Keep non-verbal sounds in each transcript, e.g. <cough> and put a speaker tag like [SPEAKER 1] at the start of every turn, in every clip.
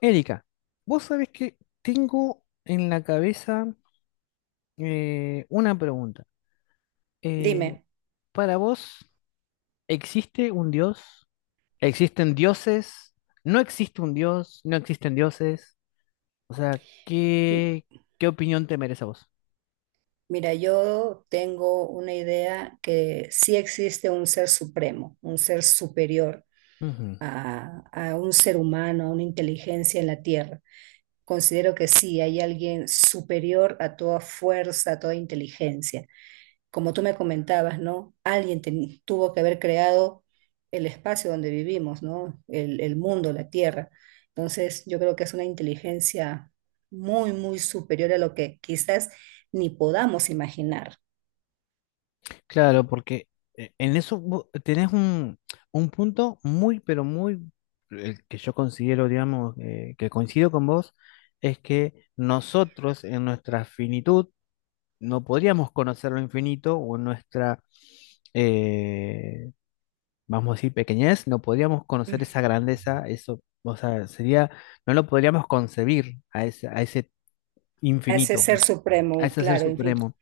[SPEAKER 1] Erika, vos sabés que tengo en la cabeza una pregunta. Eh,
[SPEAKER 2] Dime.
[SPEAKER 1] para vos, ¿existe un dios? ¿Existen dioses? ¿No existe un dios? ¿No existen dioses? O sea,
[SPEAKER 2] m-
[SPEAKER 1] ¿qué, qué opinión te merece a vos?
[SPEAKER 2] Mira, yo tengo una idea que sí existe un ser supremo, un ser superior
[SPEAKER 1] Ujú.
[SPEAKER 2] a un ser humano, a una inteligencia en la Tierra. Considero que sí, hay alguien superior a toda fuerza, a toda inteligencia. Como tú me comentabas, ¿no? Alguien tuvo que haber creado el espacio donde vivimos, ¿no? El mundo, la tierra. Entonces, yo creo que es una inteligencia muy superior a lo que quizás ni podamos imaginar.
[SPEAKER 1] Claro, porque en eso tenés un punto muy, pero muy, el que yo considero, digamos, que coincido con vos, es que nosotros en nuestra finitud, no podríamos conocer lo infinito o en nuestra, eh, vamos a decir, pequeñez, no podríamos conocer
[SPEAKER 2] Mm.
[SPEAKER 1] esa grandeza, eso, o sea, sería, no lo podríamos concebir a ese
[SPEAKER 2] A ese
[SPEAKER 1] infinito,
[SPEAKER 2] ser
[SPEAKER 1] pues, a
[SPEAKER 2] supremo,
[SPEAKER 1] ese ser
[SPEAKER 2] claro, infinito.
[SPEAKER 1] supremo.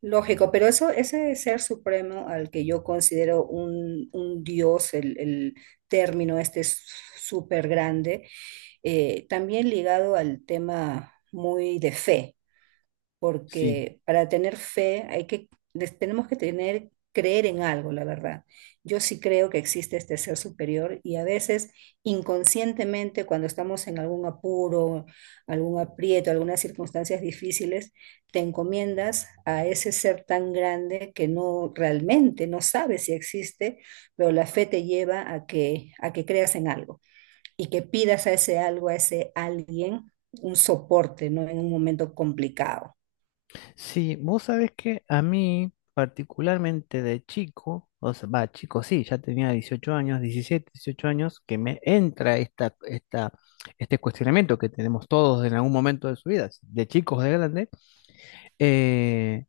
[SPEAKER 2] Lógico, pero eso, ese ser supremo al que yo considero un dios, el término este es súper grande, también ligado al tema muy de fe
[SPEAKER 1] Sí,
[SPEAKER 2] porque para tener fe hay que, tenemos que tener, creer en algo, la verdad. Yo sí creo que existe este ser superior y a veces inconscientemente cuando estamos en algún apuro, algún aprieto, algunas circunstancias difíciles, te encomiendas a ese ser tan grande que no realmente no sabes si existe, pero la fe te lleva a que creas en algo y que pidas a ese algo, a ese alguien, un soporte, ¿no? En un momento complicado.
[SPEAKER 1] sí, vos sabés que a mí, particularmente de chico, o sea, va, chico, sí, ya tenía 18 años, 17 18 años, que me entra esta, este cuestionamiento que tenemos todos en algún momento de su vida, de chicos, de grandes, eh,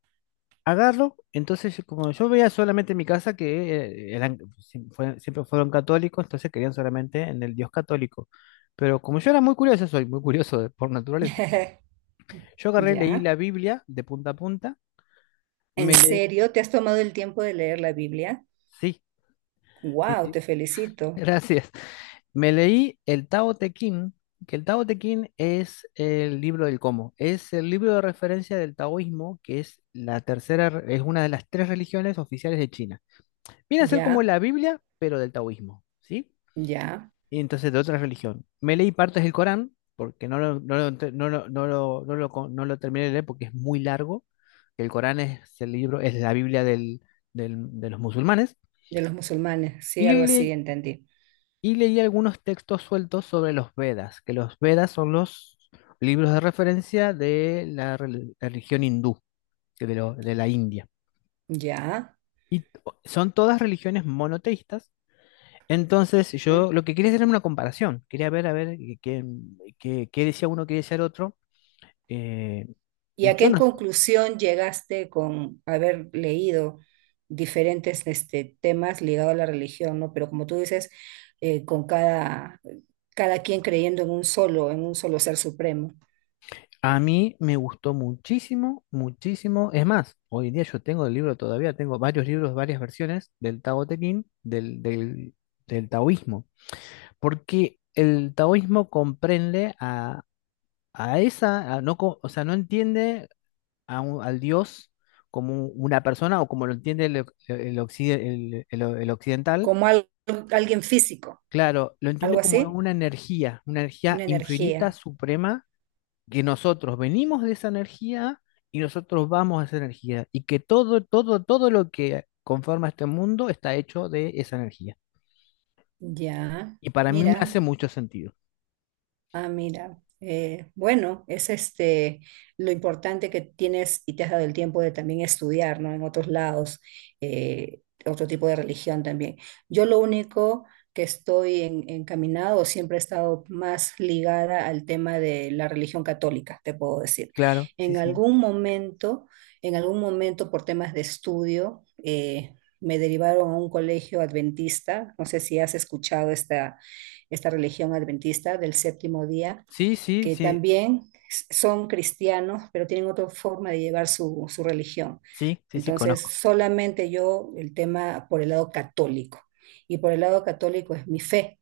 [SPEAKER 1] agarro, entonces como yo veía solamente en mi casa que eran, siempre fueron católicos, entonces creían solamente en el Dios católico. Pero como yo era muy curioso, soy muy curioso por naturaleza,
[SPEAKER 2] <laughs>
[SPEAKER 1] yo agarré, leí
[SPEAKER 2] Ya.
[SPEAKER 1] la Biblia de punta a punta,
[SPEAKER 2] ¿En
[SPEAKER 1] me leí,
[SPEAKER 2] serio? ¿Te has tomado el tiempo de leer la Biblia?
[SPEAKER 1] sí, sí,
[SPEAKER 2] Wow,
[SPEAKER 1] sí,
[SPEAKER 2] te
[SPEAKER 1] <laughs>
[SPEAKER 2] felicito.
[SPEAKER 1] gracias, me leí el Tao Te Ching, que el Tao Te Ching es el libro del cómo, es el libro de referencia del taoísmo, que es la tercera, es una de las tres religiones oficiales de China. Viene a ser como
[SPEAKER 2] Ya,
[SPEAKER 1] la Biblia, pero del taoísmo, ¿sí?
[SPEAKER 2] ya.
[SPEAKER 1] Y entonces de otra religión. Me leí partes del Corán, porque no lo, no lo no lo- no lo- no lo co- no lo terminé de leer porque es muy largo. El Corán es el libro, es la Biblia de los musulmanes.
[SPEAKER 2] De los musulmanes, sí,
[SPEAKER 1] Y,
[SPEAKER 2] algo así, entendí.
[SPEAKER 1] y leí algunos textos sueltos sobre los Vedas, que los Vedas son los libros de referencia de la religión hindú, que de, de la India.
[SPEAKER 2] Ya.
[SPEAKER 1] Y son todas religiones monoteístas. Entonces,
[SPEAKER 2] ¿Mm?
[SPEAKER 1] yo lo que quería hacer era una comparación. Quería ver, a ver, qué decía uno, qué decía el otro. Eh,
[SPEAKER 2] ¿Y a
[SPEAKER 1] yo
[SPEAKER 2] qué
[SPEAKER 1] sé.
[SPEAKER 2] conclusión llegaste con haber leído diferentes este, temas ligados a la religión, ¿no? Pero como tú dices, con cada, cada quien creyendo en un solo ser supremo,
[SPEAKER 1] A mí me gustó muchísimo, muchísimo. Es más, hoy en día yo tengo el libro todavía, tengo varios libros, varias versiones del Tao Te Ching, del taoísmo. Porque el taoísmo comprende a esa, a no, o sea, no entiende a al Dios como una persona o como lo entiende el occidental.
[SPEAKER 2] como alguien físico,
[SPEAKER 1] Claro, lo
[SPEAKER 2] algo
[SPEAKER 1] entiendo como
[SPEAKER 2] así,
[SPEAKER 1] una energía
[SPEAKER 2] una
[SPEAKER 1] infinita,
[SPEAKER 2] energía.
[SPEAKER 1] suprema, que nosotros venimos de esa energía y nosotros vamos a esa energía, y que todo, todo, todo lo que conforma este mundo está hecho de esa energía.
[SPEAKER 2] Ya,
[SPEAKER 1] Y para mí me hace
[SPEAKER 2] mira,
[SPEAKER 1] mucho sentido.
[SPEAKER 2] ah, mira. Bueno, es este lo importante que tienes y te has dado el tiempo de también estudiar, ¿no? En otros lados, eh, otro tipo de religión también. Yo lo único que estoy encaminado, siempre he estado más ligada al tema de la religión católica, te puedo decir.
[SPEAKER 1] Claro, sí,
[SPEAKER 2] En
[SPEAKER 1] sí.
[SPEAKER 2] algún momento, en algún momento por temas de estudio, me derivaron a un colegio adventista, no sé si has escuchado esta esta religión adventista del séptimo día,
[SPEAKER 1] Sí, sí,
[SPEAKER 2] que
[SPEAKER 1] sí,
[SPEAKER 2] también son cristianos, pero tienen otra forma de llevar su religión.
[SPEAKER 1] sí, sí, sí,
[SPEAKER 2] Entonces,
[SPEAKER 1] conozco.
[SPEAKER 2] solamente yo el tema por el lado católico. Y por el lado católico es mi fe,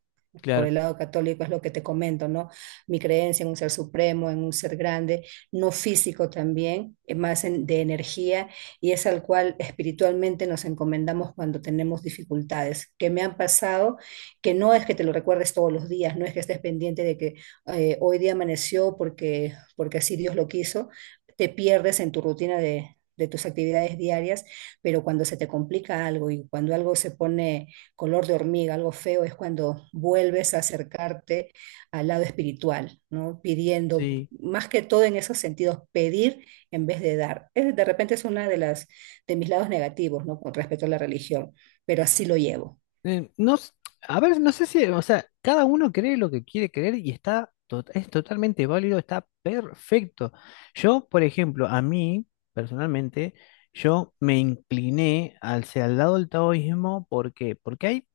[SPEAKER 2] por
[SPEAKER 1] Claro,
[SPEAKER 2] el lado católico es lo que te comento, ¿no? Mi creencia en un ser supremo, en un ser grande, no físico también, es más de energía, y es al cual espiritualmente nos encomendamos cuando tenemos dificultades que me han pasado, que no es que te lo recuerdes todos los días, no es que estés pendiente de que hoy día amaneció porque, porque así Dios lo quiso, te pierdes en tu rutina de tus actividades diarias, pero cuando se te complica algo y cuando algo se pone color de hormiga, algo feo, es cuando vuelves a acercarte al lado espiritual, ¿no? Pidiendo,
[SPEAKER 1] sí.
[SPEAKER 2] más que todo en esos sentidos, pedir en vez de dar. Es, de repente es una de las de mis lados negativos, ¿no? Con respecto a la religión, pero así lo llevo.
[SPEAKER 1] eh, no, s- a ver, no sé si, o sea, cada uno cree lo que quiere creer y está, es totalmente válido, está perfecto. Yo, por ejemplo, a mí, personalmente, yo me incliné hacia el lado del taoísmo, ¿por qué? Porque hay,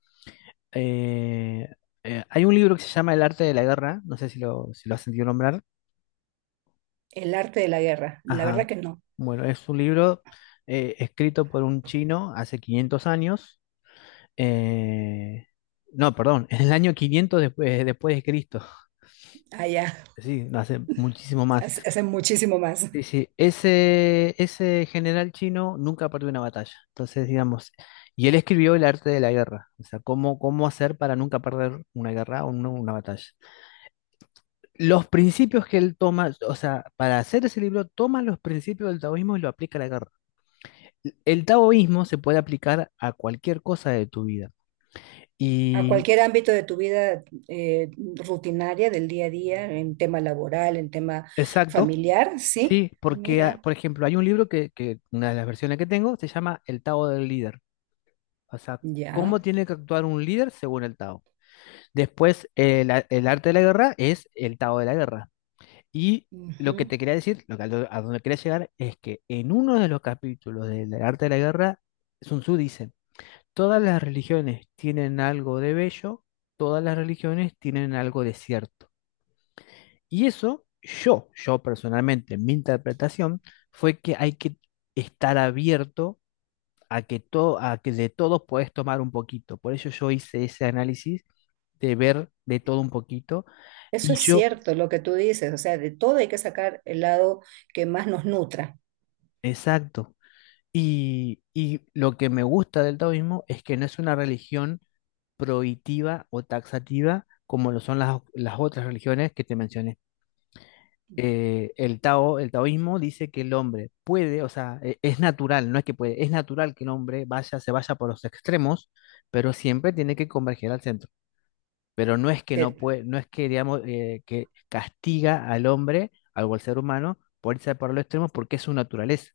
[SPEAKER 1] eh, hay un libro que se llama El arte de la guerra, no sé si lo, si lo has sentido nombrar.
[SPEAKER 2] El arte de la guerra, la verdad
[SPEAKER 1] Ajá.
[SPEAKER 2] que no.
[SPEAKER 1] Bueno, es un libro escrito por un chino hace 500 años. Eh, no, perdón, <laughs> en el año 500 después, después de Cristo.
[SPEAKER 2] Allá
[SPEAKER 1] Sí, hace muchísimo más.
[SPEAKER 2] hacen muchísimo más.
[SPEAKER 1] Sí, sí, ese general chino nunca perdió una batalla. Entonces, digamos, y él escribió el arte de la guerra, o sea, cómo, cómo hacer para nunca perder una guerra o una batalla. Los principios que él toma, o sea, para hacer ese libro, toma los principios del taoísmo y lo aplica a la guerra. El taoísmo se puede aplicar a cualquier cosa de tu vida.
[SPEAKER 2] A
[SPEAKER 1] Y,
[SPEAKER 2] cualquier ámbito de tu vida eh, rutinaria, del día a día, en tema laboral, en tema
[SPEAKER 1] exacto.
[SPEAKER 2] familiar, sí.
[SPEAKER 1] Sí, porque, ah,
[SPEAKER 2] Mira,
[SPEAKER 1] por ejemplo, hay un libro que una de las versiones que tengo se llama El Tao del Líder. O sea, cómo
[SPEAKER 2] ya.
[SPEAKER 1] tiene que actuar un líder según el Tao. Después, el arte de la guerra es el Tao de la guerra. Y
[SPEAKER 2] Ujú.
[SPEAKER 1] lo que te quería decir, lo que, a donde quería llegar, es que en uno de los capítulos del arte de la guerra, Sun Tzu dice, todas las religiones tienen algo de bello, todas las religiones tienen algo de cierto. Y eso, yo personalmente, mi interpretación fue que hay que estar abierto a que todo, a que de todos puedes tomar un poquito. Por eso yo hice ese análisis de ver de todo un poquito.
[SPEAKER 2] Eso
[SPEAKER 1] Y
[SPEAKER 2] es
[SPEAKER 1] yo,
[SPEAKER 2] cierto, lo que tú dices, o sea, de todo hay que sacar el lado que más nos nutra.
[SPEAKER 1] exacto. Y lo que me gusta del taoísmo es que no es una religión prohibitiva o taxativa como lo son las otras religiones que te mencioné. El Tao, el taoísmo dice que el hombre puede, o sea, es natural, no es que puede, es natural que el hombre vaya, se vaya por los extremos, pero siempre tiene que converger al centro. Pero no es que no
[SPEAKER 2] De-
[SPEAKER 1] puede, no es que digamos que castiga al hombre, algo al ser humano, por irse por los extremos porque es su naturaleza.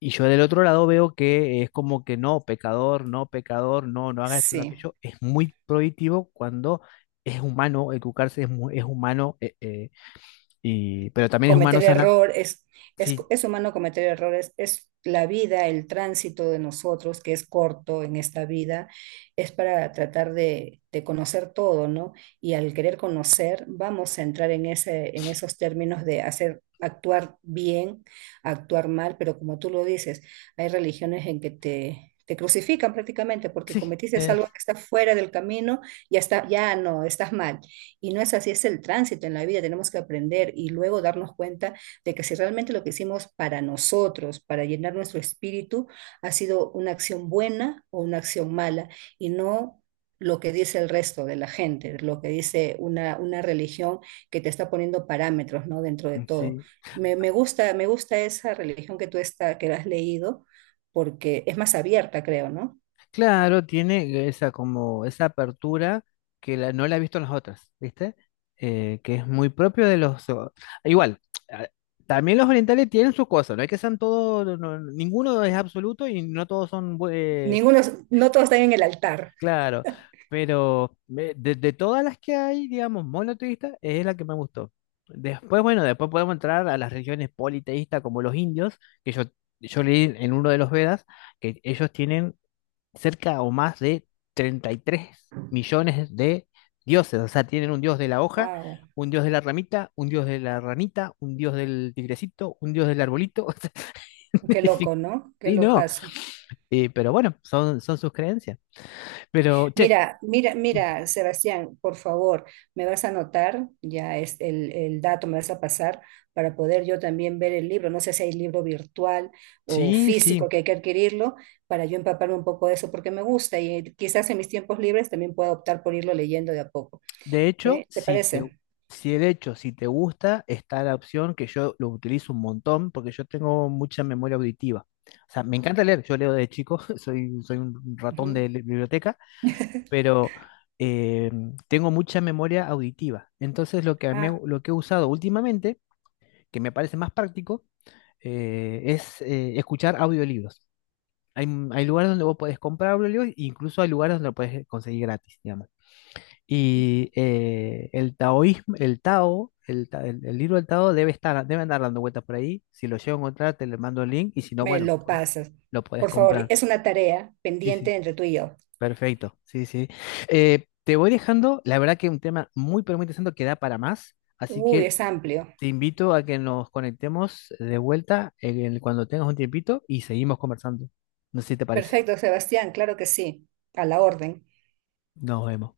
[SPEAKER 1] Y yo del otro lado veo que es como que no, pecador, no, pecador, no, no haga esto, no
[SPEAKER 2] sí.
[SPEAKER 1] aquello. Es muy prohibitivo cuando es humano educarse, es, es humano y, pero también es humano
[SPEAKER 2] Cometer
[SPEAKER 1] sanar.
[SPEAKER 2] errores,
[SPEAKER 1] Sí,
[SPEAKER 2] es, humano cometer errores, es la vida, el tránsito de nosotros, que es corto en esta vida, es para tratar de conocer todo, ¿no? Y al querer conocer, vamos a entrar en, ese, en esos términos de hacer, actuar bien, actuar mal, pero como tú lo dices, hay religiones en que te crucifican prácticamente porque
[SPEAKER 1] sí,
[SPEAKER 2] cometiste algo
[SPEAKER 1] es,
[SPEAKER 2] que está fuera del camino, ya está, ya no, estás mal. Y no es así, es el tránsito en la vida, tenemos que aprender y luego darnos cuenta de que si realmente lo que hicimos para nosotros, para llenar nuestro espíritu, ha sido una acción buena o una acción mala y no lo que dice el resto de la gente, lo que dice una religión que te está poniendo parámetros, ¿no? Dentro de todo.
[SPEAKER 1] sí.
[SPEAKER 2] Me gusta, me gusta esa religión que tú está, que has leído porque es más abierta, creo, ¿no?
[SPEAKER 1] Claro, tiene esa como esa apertura que no la he visto en las otras, ¿viste? Que es muy propio de los. Igual, a- también los orientales tienen sus cosas, no hay que sean todos, ninguno es absoluto y no todos son.
[SPEAKER 2] Ninguno, no todos están en el altar.
[SPEAKER 1] Claro, pero de todas las que hay, digamos, monoteístas, es la que me gustó. Después, bueno, después podemos entrar a las religiones politeístas como los indios, que yo leí en uno de los Vedas, que ellos tienen cerca o más de 33 millones de dioses, o sea, tienen un dios de la hoja,
[SPEAKER 2] Wow,
[SPEAKER 1] un dios de la ramita, un dios de la ranita, un dios del tigrecito, un dios del arbolito. <laughs> O sea,
[SPEAKER 2] qué
[SPEAKER 1] <laughs>
[SPEAKER 2] loco, ¿no? Qué
[SPEAKER 1] sí, no,
[SPEAKER 2] locazo.
[SPEAKER 1] pero bueno, son, son sus creencias. Pero, che.
[SPEAKER 2] Mira, mira, mira, Sebastián, por favor, me vas a anotar ya es el dato, me vas a pasar para poder yo también ver el libro. No sé si hay libro virtual o
[SPEAKER 1] Sí, sí.
[SPEAKER 2] físico que hay que adquirirlo para yo empaparme un poco de eso porque me gusta y quizás en mis tiempos libres también pueda optar por irlo leyendo de a poco.
[SPEAKER 1] De hecho,
[SPEAKER 2] ¿Eh? ¿Te
[SPEAKER 1] si te,
[SPEAKER 2] parece?
[SPEAKER 1] si de hecho, si te gusta, está la opción que yo lo utilizo un montón porque yo tengo mucha memoria auditiva. O sea, me encanta leer, yo leo de chico, <laughs> soy, soy un ratón
[SPEAKER 2] Ujú.
[SPEAKER 1] de biblioteca, pero eh, tengo mucha memoria auditiva. Entonces, lo que,
[SPEAKER 2] Ah,
[SPEAKER 1] lo que he usado últimamente, que me parece más práctico, es escuchar audiolibros. Hay, hay lugares donde vos podés comprar audiolibros, e incluso hay lugares donde lo podés conseguir gratis, digamos. Y el taoísmo, el Tao, el libro del Tao debe estar, debe andar dando vueltas por ahí. Si lo llego a encontrar, te le mando el link y si no,
[SPEAKER 2] me
[SPEAKER 1] bueno,
[SPEAKER 2] lo
[SPEAKER 1] pues,
[SPEAKER 2] pasas.
[SPEAKER 1] lo puedes
[SPEAKER 2] Por favor,
[SPEAKER 1] comprar.
[SPEAKER 2] es una tarea
[SPEAKER 1] Sí,
[SPEAKER 2] pendiente
[SPEAKER 1] sí.
[SPEAKER 2] entre tú y yo.
[SPEAKER 1] Perfecto, sí, sí. Te voy dejando, la verdad que un tema muy, pero muy interesante que da para más, así
[SPEAKER 2] Uy,
[SPEAKER 1] que
[SPEAKER 2] es amplio.
[SPEAKER 1] te invito a que nos conectemos de vuelta en cuando tengas un tiempito y seguimos conversando. No sé si te parece.
[SPEAKER 2] Perfecto, Sebastián, claro que sí. A la orden.
[SPEAKER 1] Nos vemos.